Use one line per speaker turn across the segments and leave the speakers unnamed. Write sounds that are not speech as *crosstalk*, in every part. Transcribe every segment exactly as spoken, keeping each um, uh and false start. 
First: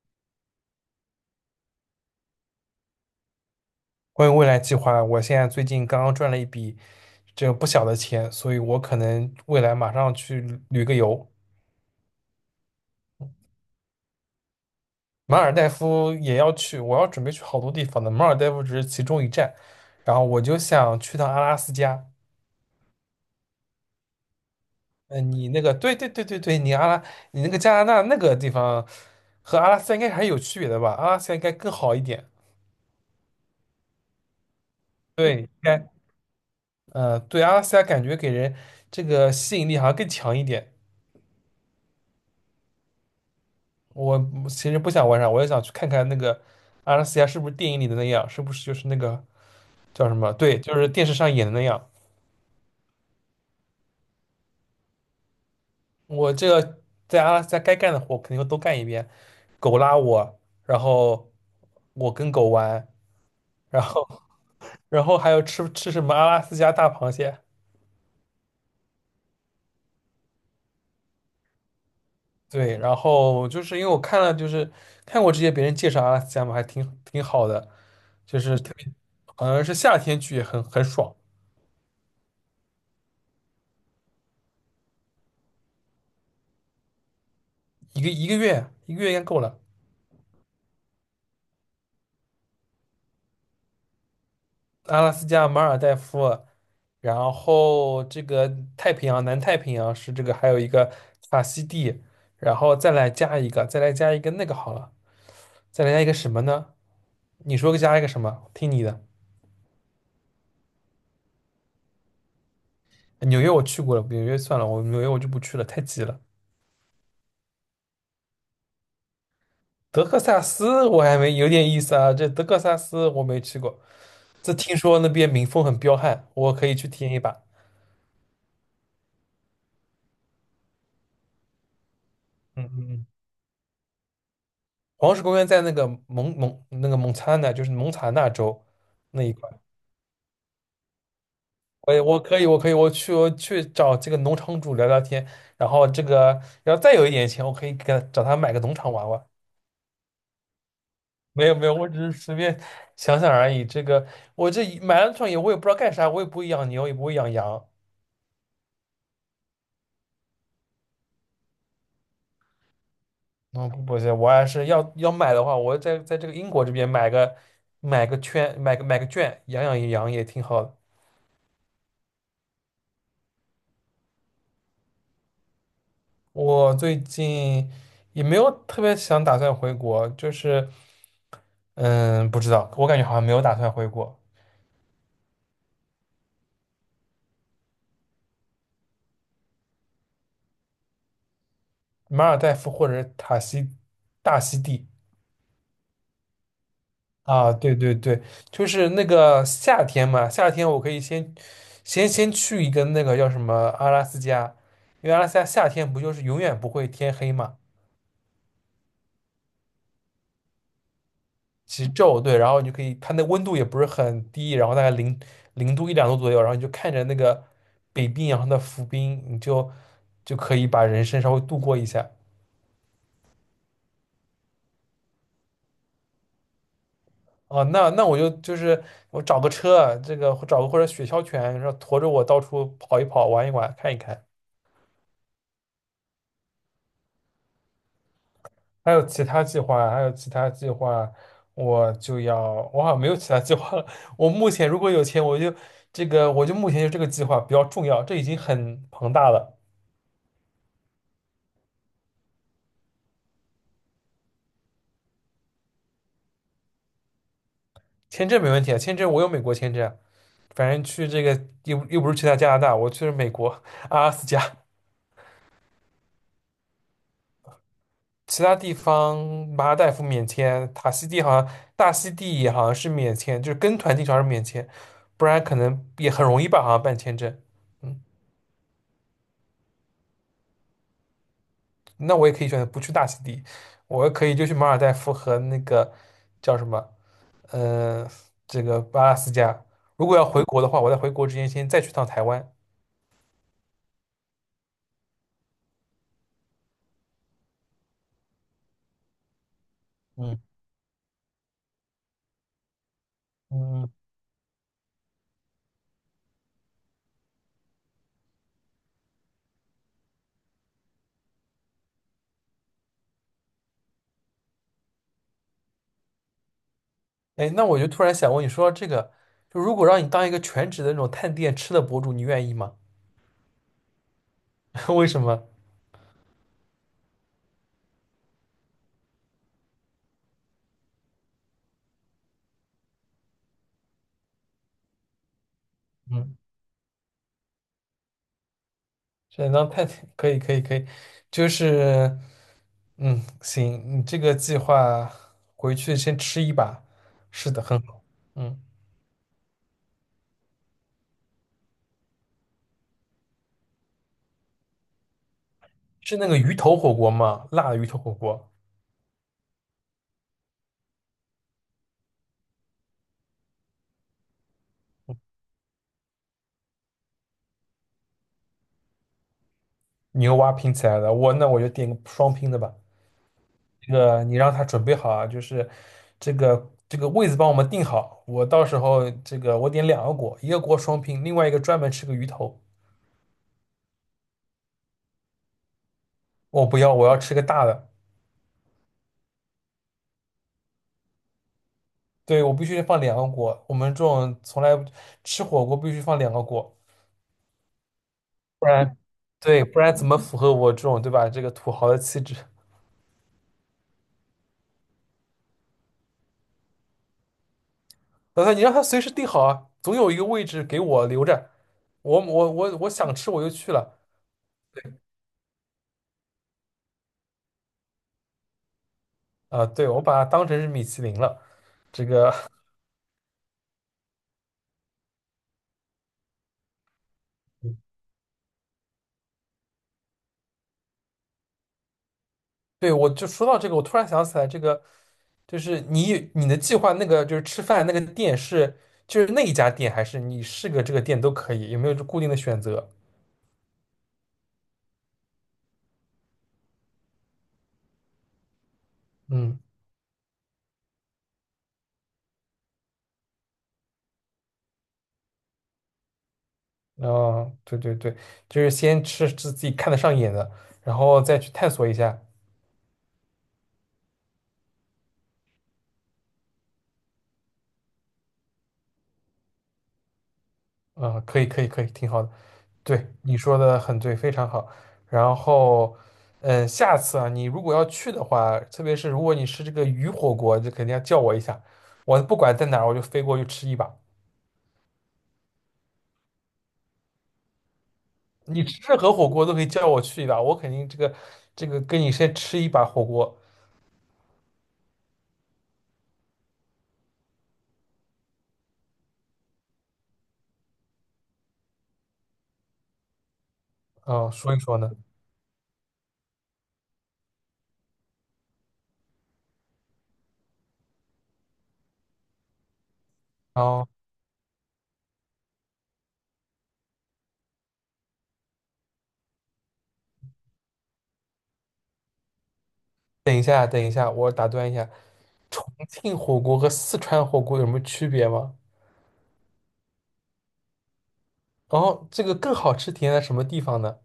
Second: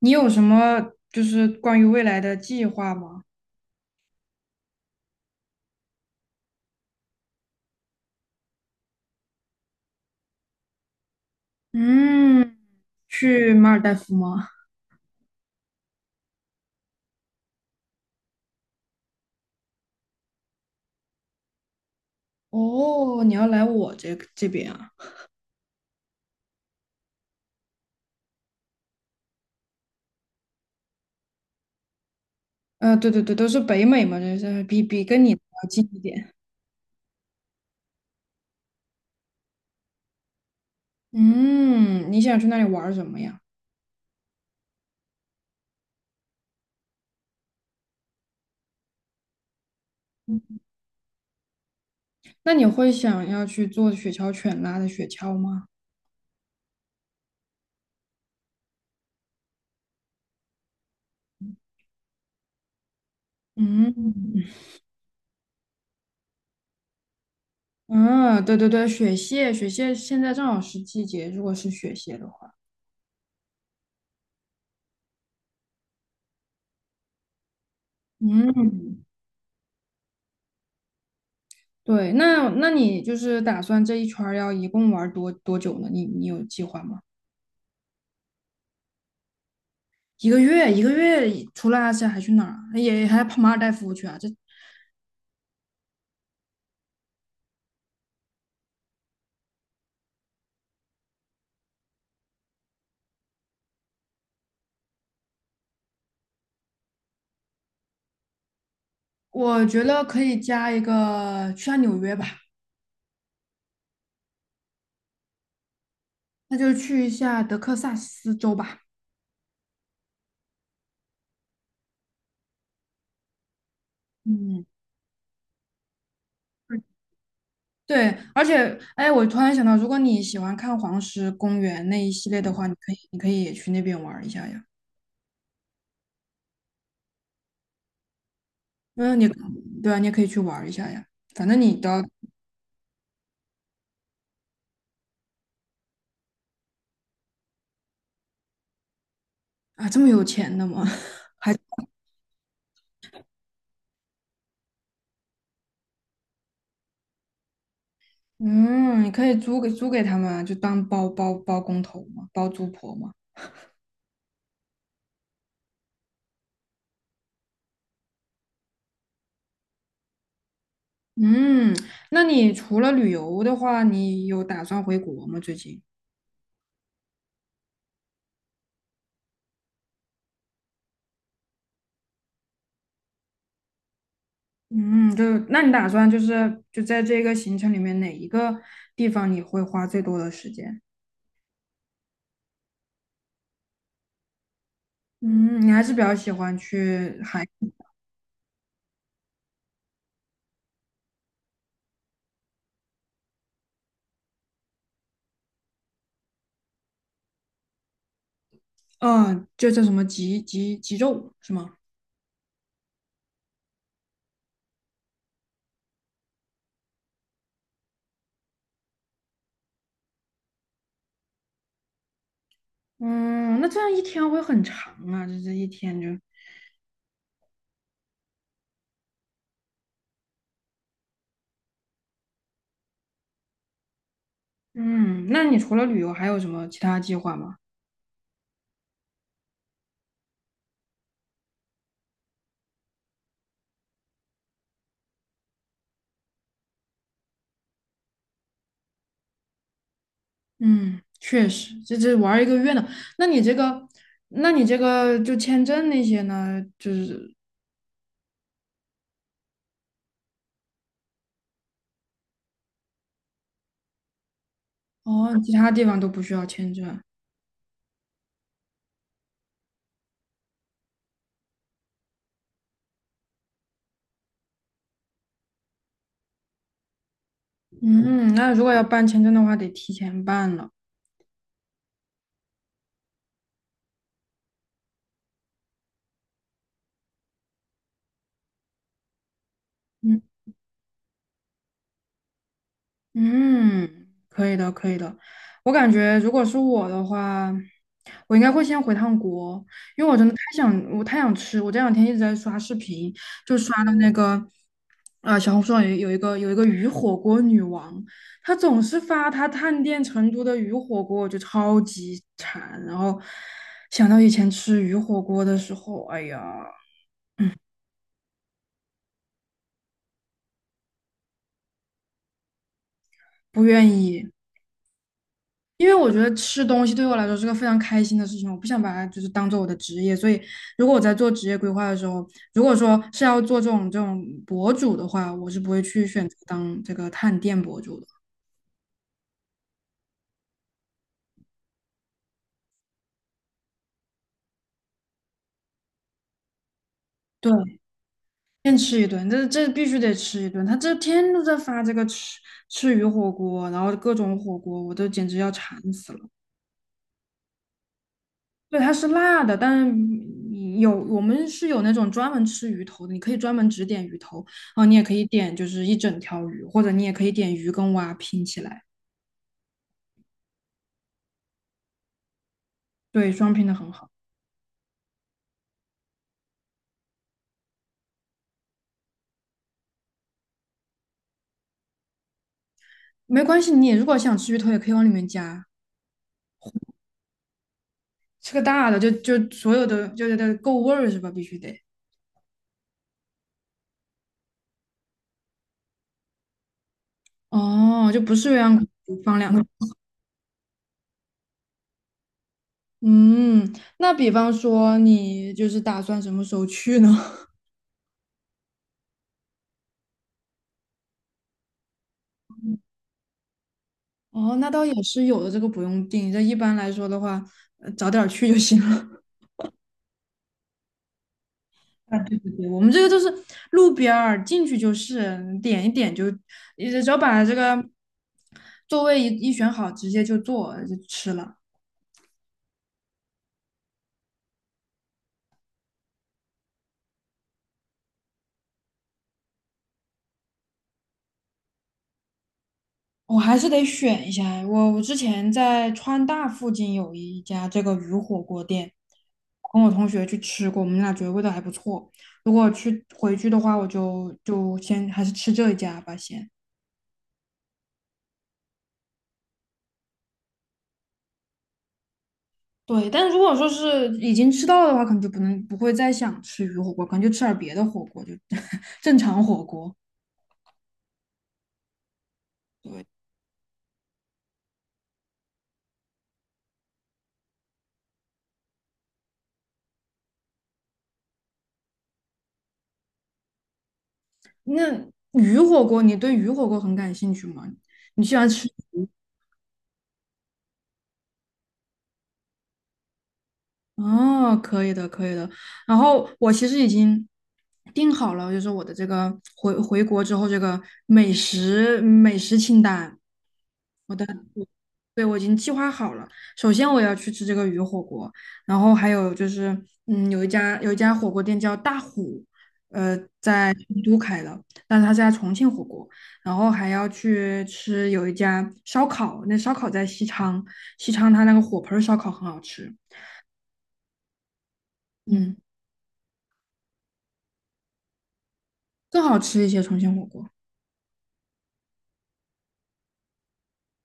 你有什么就是关于未来的计划吗？
关于未来计划，我现在最近刚刚赚了一笔这个不小的钱，所以我可能未来马上去旅个游，
嗯，去马尔代夫吗？
马尔代夫也要去，我要准备去好多地方的，马尔代夫只是其中一站，然后我就想去趟阿拉斯加。
哦，你要来我这这边啊？
嗯，你那个，对对对对对，你阿拉，你那个加拿大那个地方和阿拉斯加应该还是有区别的吧？阿拉斯加应该更好一点，
呃，对对对，都是北美嘛，这是比比跟你
对，应
要近
该，
一点。
呃，对，阿拉斯加感觉给人这个吸引力好像更强一点。
嗯，你想去那里玩儿什么呀？
我其实不想玩啥，我也想去看看那个阿拉斯加是不是电影里的那样，是不是就是那个叫什么？对，就是电视上演的那样。
那你会想要去做雪橇犬拉的雪橇吗？
我这个在阿拉斯加该干的活肯定会都干一遍，狗拉我，然后我跟狗玩，然后
嗯。
*laughs* 然后还有吃吃什么阿拉斯加大螃蟹。
嗯，对对对，雪蟹，雪蟹现在正好是季节，如果是雪蟹的话。
对，然后就是因为我看了，就是看过这些别人介绍阿拉斯加嘛，还挺挺好的，就是特别
嗯，
好像是夏天去也很很爽，
对，那那你就是打算这一圈儿要一共玩儿多多久呢？你你有计划吗？
一个一个月一个月应该够了。
一个月，一个月里除了阿斯还去哪儿啊也还跑马尔代夫去啊？这
阿拉斯加、马尔代夫，然后这个太平洋、南太平洋是这个，还有一个法西地，然后再来加一个，再来加一个那个好了，再来加一个什么呢？你说加一个什么？听你的。
我觉得可以加一个去下纽约吧。
纽约我去过了，纽约算了，我纽约我就不去了，太挤了。
那就去一下德克萨斯州吧。
德克萨斯我还没有点意思啊，这德克萨斯我没去过，这
嗯，
听说那边民风很彪悍，我可以去体验一把。
对，而且哎，我突然想到，如果你喜欢看黄石公园那一系列的
嗯
话，你
嗯
可以
嗯。
你可以也去那边玩儿一下呀。
黄石公园在那个蒙蒙那个蒙查那，就是蒙塔纳州
嗯，
那
你
一块。
对啊，你也可以去玩儿一下呀。反正你都
我也
要
我可以，我可以，我去我去找这个农场主聊聊天，然后这个，然后再有一点钱，我可以给他找他买个农场玩玩。
啊这么有钱的吗？*laughs*
没有没有，我只是随便想想而已。这个我这一买了场也，我也不知道干啥，我也不会养牛，也不会养羊。
嗯，你可以租给租给他们啊，就当包包包工头嘛，包租婆嘛。
嗯，不不行，我还是要要买的话，我在在这个英国这边买个买个圈，买个买个圈，养养羊也挺好的。
嗯，那你除了旅游的话，你有打算回国吗？最近？
我最近也没有特别想打算回国，就是嗯，不知道，我感觉好像没有打算回国。
嗯，就那你打算就是就在这个行程里面哪一个地方你会花最多的时间？
马尔代夫或者塔西大溪地。
嗯，你还是比较喜欢去海。
啊，对对对，就是那个夏天嘛，夏天我可以先先先去一个那个叫什么阿拉斯加，因为阿拉斯加夏天不就是永远不会天黑嘛，
嗯，就叫什么极极极昼是吗？
极昼，对，然后你就可以，它那温度也不是很低，然后大概零零度一两度左右，然后你就看着那个北冰洋的浮冰，你就就可以把人生稍微度过一下。
嗯，那这样一天会很长啊，就这一天就。
啊，那那我就就是我找个车，这个找个或者雪橇犬，然后驮着我到处跑一跑，玩一玩，看一看。
嗯，那你除了旅游还有什么其他计划吗？
还有其他计划，还有其他计划，我就要，我好像没有其他计划了。*laughs* 我目前如果有钱，我就这个，我就目前就这个计划比较重要，这已经很庞大了。
嗯，确实，这这玩儿一个月呢。那你这个，那你这个就签证那些呢，就是
签证没问题啊，签证我有美国签证啊，反正去这个又又不是去他加拿大，我去了美国阿拉斯加，
哦，其他地方都不需要签证。
其他地方马尔代夫免签，塔西蒂好像大溪地也好像是免签，就是跟团进去还是免签，不然可能也很容易吧，好像办签证。嗯，
嗯，那如果要办签证的话，得提前办了。
那我也可以选择不去大溪地，我可以就去马尔代夫和那个叫什么，呃，这个阿拉斯加。如果
嗯
要回国的话，我在回国之前先再去趟台湾。
嗯，可以的，可以的。我感觉如果是我的话，我应该会先回趟国，
嗯。
想我太想吃，我这两天一直在刷视频，就刷
嗯。
到那个，啊，小红书上有有一个有一个鱼火锅女王，她总是发她探店成都的鱼火锅，我就超级馋。然后想到以前吃鱼火锅的时候，哎呀，
哎，那我就突然想问你说这个，就如果让你当一个全职的那种探店吃的博主，你愿意吗？
不愿意，
*laughs* 为什么？
因为我觉得吃东西对我来说是个非常开心的事情，我不想把它就是当做我的职业。所以如果我在做职业规划的时候，如果说是要做这种这种博主的话，我是不会去选择
嗯，
当这个探店博主的。
想当探店，可以，可以，可以，就是嗯，行，你这个计划回去先吃一把，是的，
对，
很好。嗯，
先吃一顿，这这必须得吃一顿。他这天天都在发这个吃吃鱼火锅，然后各种火锅，我都简直要馋死
是
了。
那个鱼头火锅吗？辣的鱼头火锅，
对，它是辣的，但是有我们是有那种专门吃鱼头的，你可以专门只点鱼头，然后你也可以点就是一整条鱼，或者你也可以点鱼跟蛙拼起来。
牛蛙拼起来的。我那我就点个双拼的吧。
对，双拼的很
这
好。
个你让他准备好啊，就是这个这个位子帮我们定好。我到时候这个我点两个锅，一个锅双拼，另外一个专门吃个鱼头。
没关系，你如果想吃鱼头，也可以往里面加。
我不要，我要吃个大的。
吃个大的就就所有的就是得够味儿是吧？必须得。
对，我必须放两个锅。我们这种从来吃火锅必须放两个锅，
哦，就不是
不
鸳鸯
然
锅放两个。
对，不然怎么符合我这种对吧这个土豪的气质？
嗯，那比方说你就是打算什么时候去呢？*laughs*
老说你让他随时定好啊，总有一个位置给我留着。我我我我想吃我就去了。
哦，那倒也是有的，这个不用定。这一般来说的话，呃早点儿去就行了。
啊，对，我把它当成是米其林了，这
*laughs* 啊，
个。
对对对，我们这个就是路边儿进去就是，点一点就，你只要把这个座位一一选好，直接就坐就吃了。
对，我就说到这个，我突然想起来，这个就是你你的计划那个就是吃饭那个店是就是那一家店，还是你是个这个店都可以？有没有就固定的选择？
我还是得选一下。我我之前在川大附近有一家这个鱼火锅店，
嗯，
跟我同学去吃过，我们俩觉得味道还不错。如果去回去的话，我就就先还是吃这一家吧，先。
哦，对对对，就是先吃自己看得上眼的，然后再去探索一下。
对，但如果说是已经吃到了的话，可能就不能不会再想吃鱼火锅，可能就吃点儿别的火锅，就 *laughs* 正常火锅。
嗯，可以可以可以，挺好的。对，
对，
你说的很对，非常好。然后，嗯，下次啊，你如果要去的话，特别是如果你吃这个鱼火锅，就肯定要叫我一下。我不管在哪儿，我就飞过去吃一把。
那鱼火锅，你对鱼火锅很感兴趣吗？你喜欢
你
吃
吃任
鱼
何火锅都可以叫我去一把，我肯定这个这个跟你先吃一把火锅，
哦，可以的，可以的。然后我其实已经定好了，就是我的这个回回国之后这个美食美食清单。我的，
嗯、说一说呢。
对，我已经计划好了。首先我要去吃这个鱼火锅，然后还有就是，嗯，有一家有一家火锅店叫大虎，呃，
然
在成
后
都开的，但是他是在重庆火锅。然后还要去吃有一家烧烤，那烧烤在西昌，西昌它那个火盆儿烧烤很好吃。
等一下，等一下，我打断一下，
嗯。
重庆火锅和四川火锅有什么区别吗？
更好吃一些重庆火锅。
然后这个更好吃体现在什么地方呢？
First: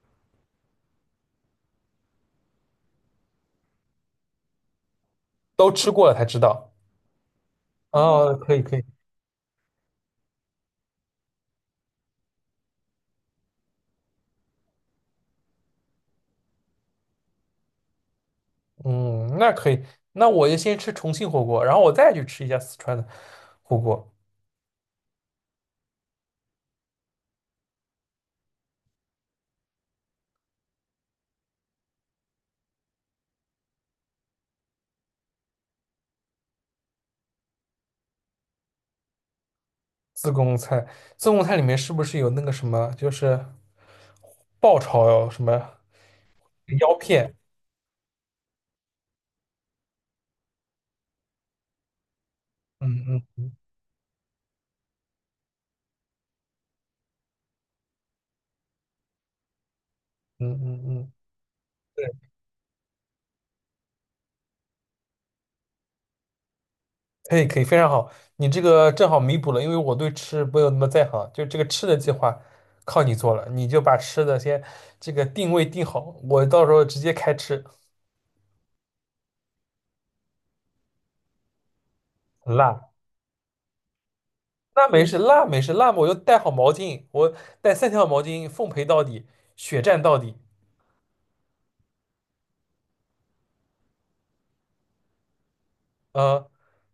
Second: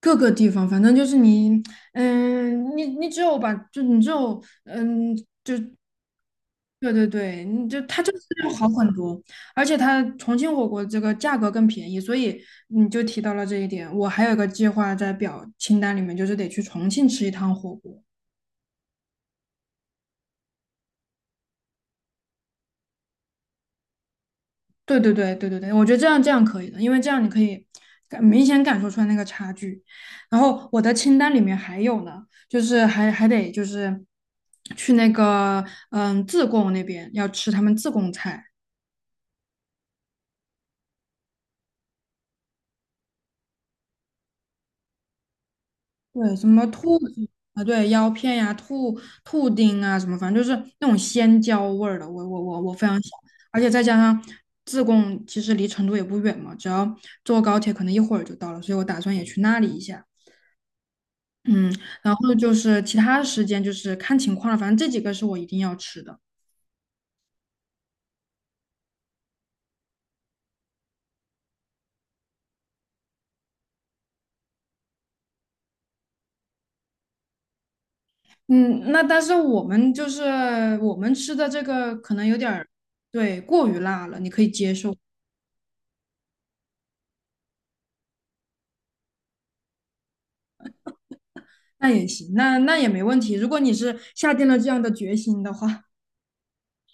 各个地方，反正就是你，嗯，你你只有把，就你只有，嗯，
都吃过了才知道。
对对对，你就
哦，
它就是
哦，
要
可以
好
可以，
很多。而且它重庆火锅这个价格更便宜，所以你就提到了这一点。我还有一个计划在表清单里面，就是得去重庆吃一趟火锅。
嗯，那可以，那我就先吃重庆火锅，然后我再去吃一下四川的火锅。
对对对对对对，我觉得这样这样可以的，因为这样你可以感明显感受出来那个差距。然后我的清单里面还有呢，就是还还得就是去那个嗯自贡那边要吃他们自贡菜。
自贡菜，自贡菜里面是不是有那个什么，就是爆炒什么
对，什么
腰
兔子
片？
啊，对，腰片呀、兔兔丁啊，什么反正就是那种鲜椒味儿的，我我我我非常喜欢。
嗯嗯。
而且再加上自贡其实离成都也不远嘛，只要坐高铁可能一会儿就到了，所以我打算也去那里一下。
嗯嗯嗯，
嗯，
对，
然后就是其他的时间就是看情况了，反正这几个是我一定要吃的。
可以可以，非常好，你这个正好弥补了，因为我对吃没有那么在行，就这个吃的计划靠你做了，你就把吃的先这个定位定好，我到时候直接开吃。
嗯，那但是我们就是我们吃的这个可能有点儿，
辣，
对，过于辣了，你可以接
那
受，
没事，辣没事，辣嘛我就带好毛巾，我带三条毛巾，奉陪到底，血战到底。
那也行，那那也没问题。如果你是下定了这样的决心的话，
呃，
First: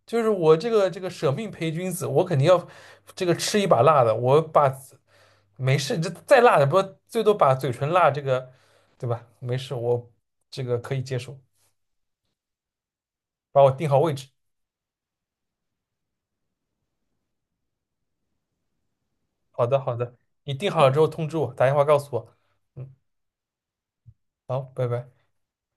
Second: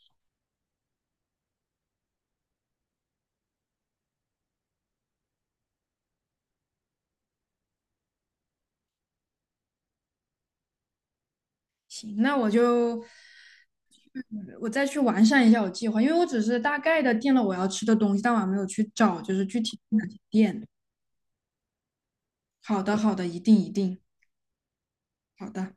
就是我这个这个舍命陪君子，我肯定要这个吃一把辣的。我把没事，这再辣的不最多把嘴唇辣这个，对吧？没事，我这个可以接受。
行，那我就
把我定好位置。
我再去完善一下我计划，因为我只是大概的定了我要吃的东西，但我还没有去找就是具
好
体
的，好
哪些
的，你
店。
定好了之后通知我，打电话告诉我。
好
嗯，
的，好的，一定一定，
好，拜拜。
好的。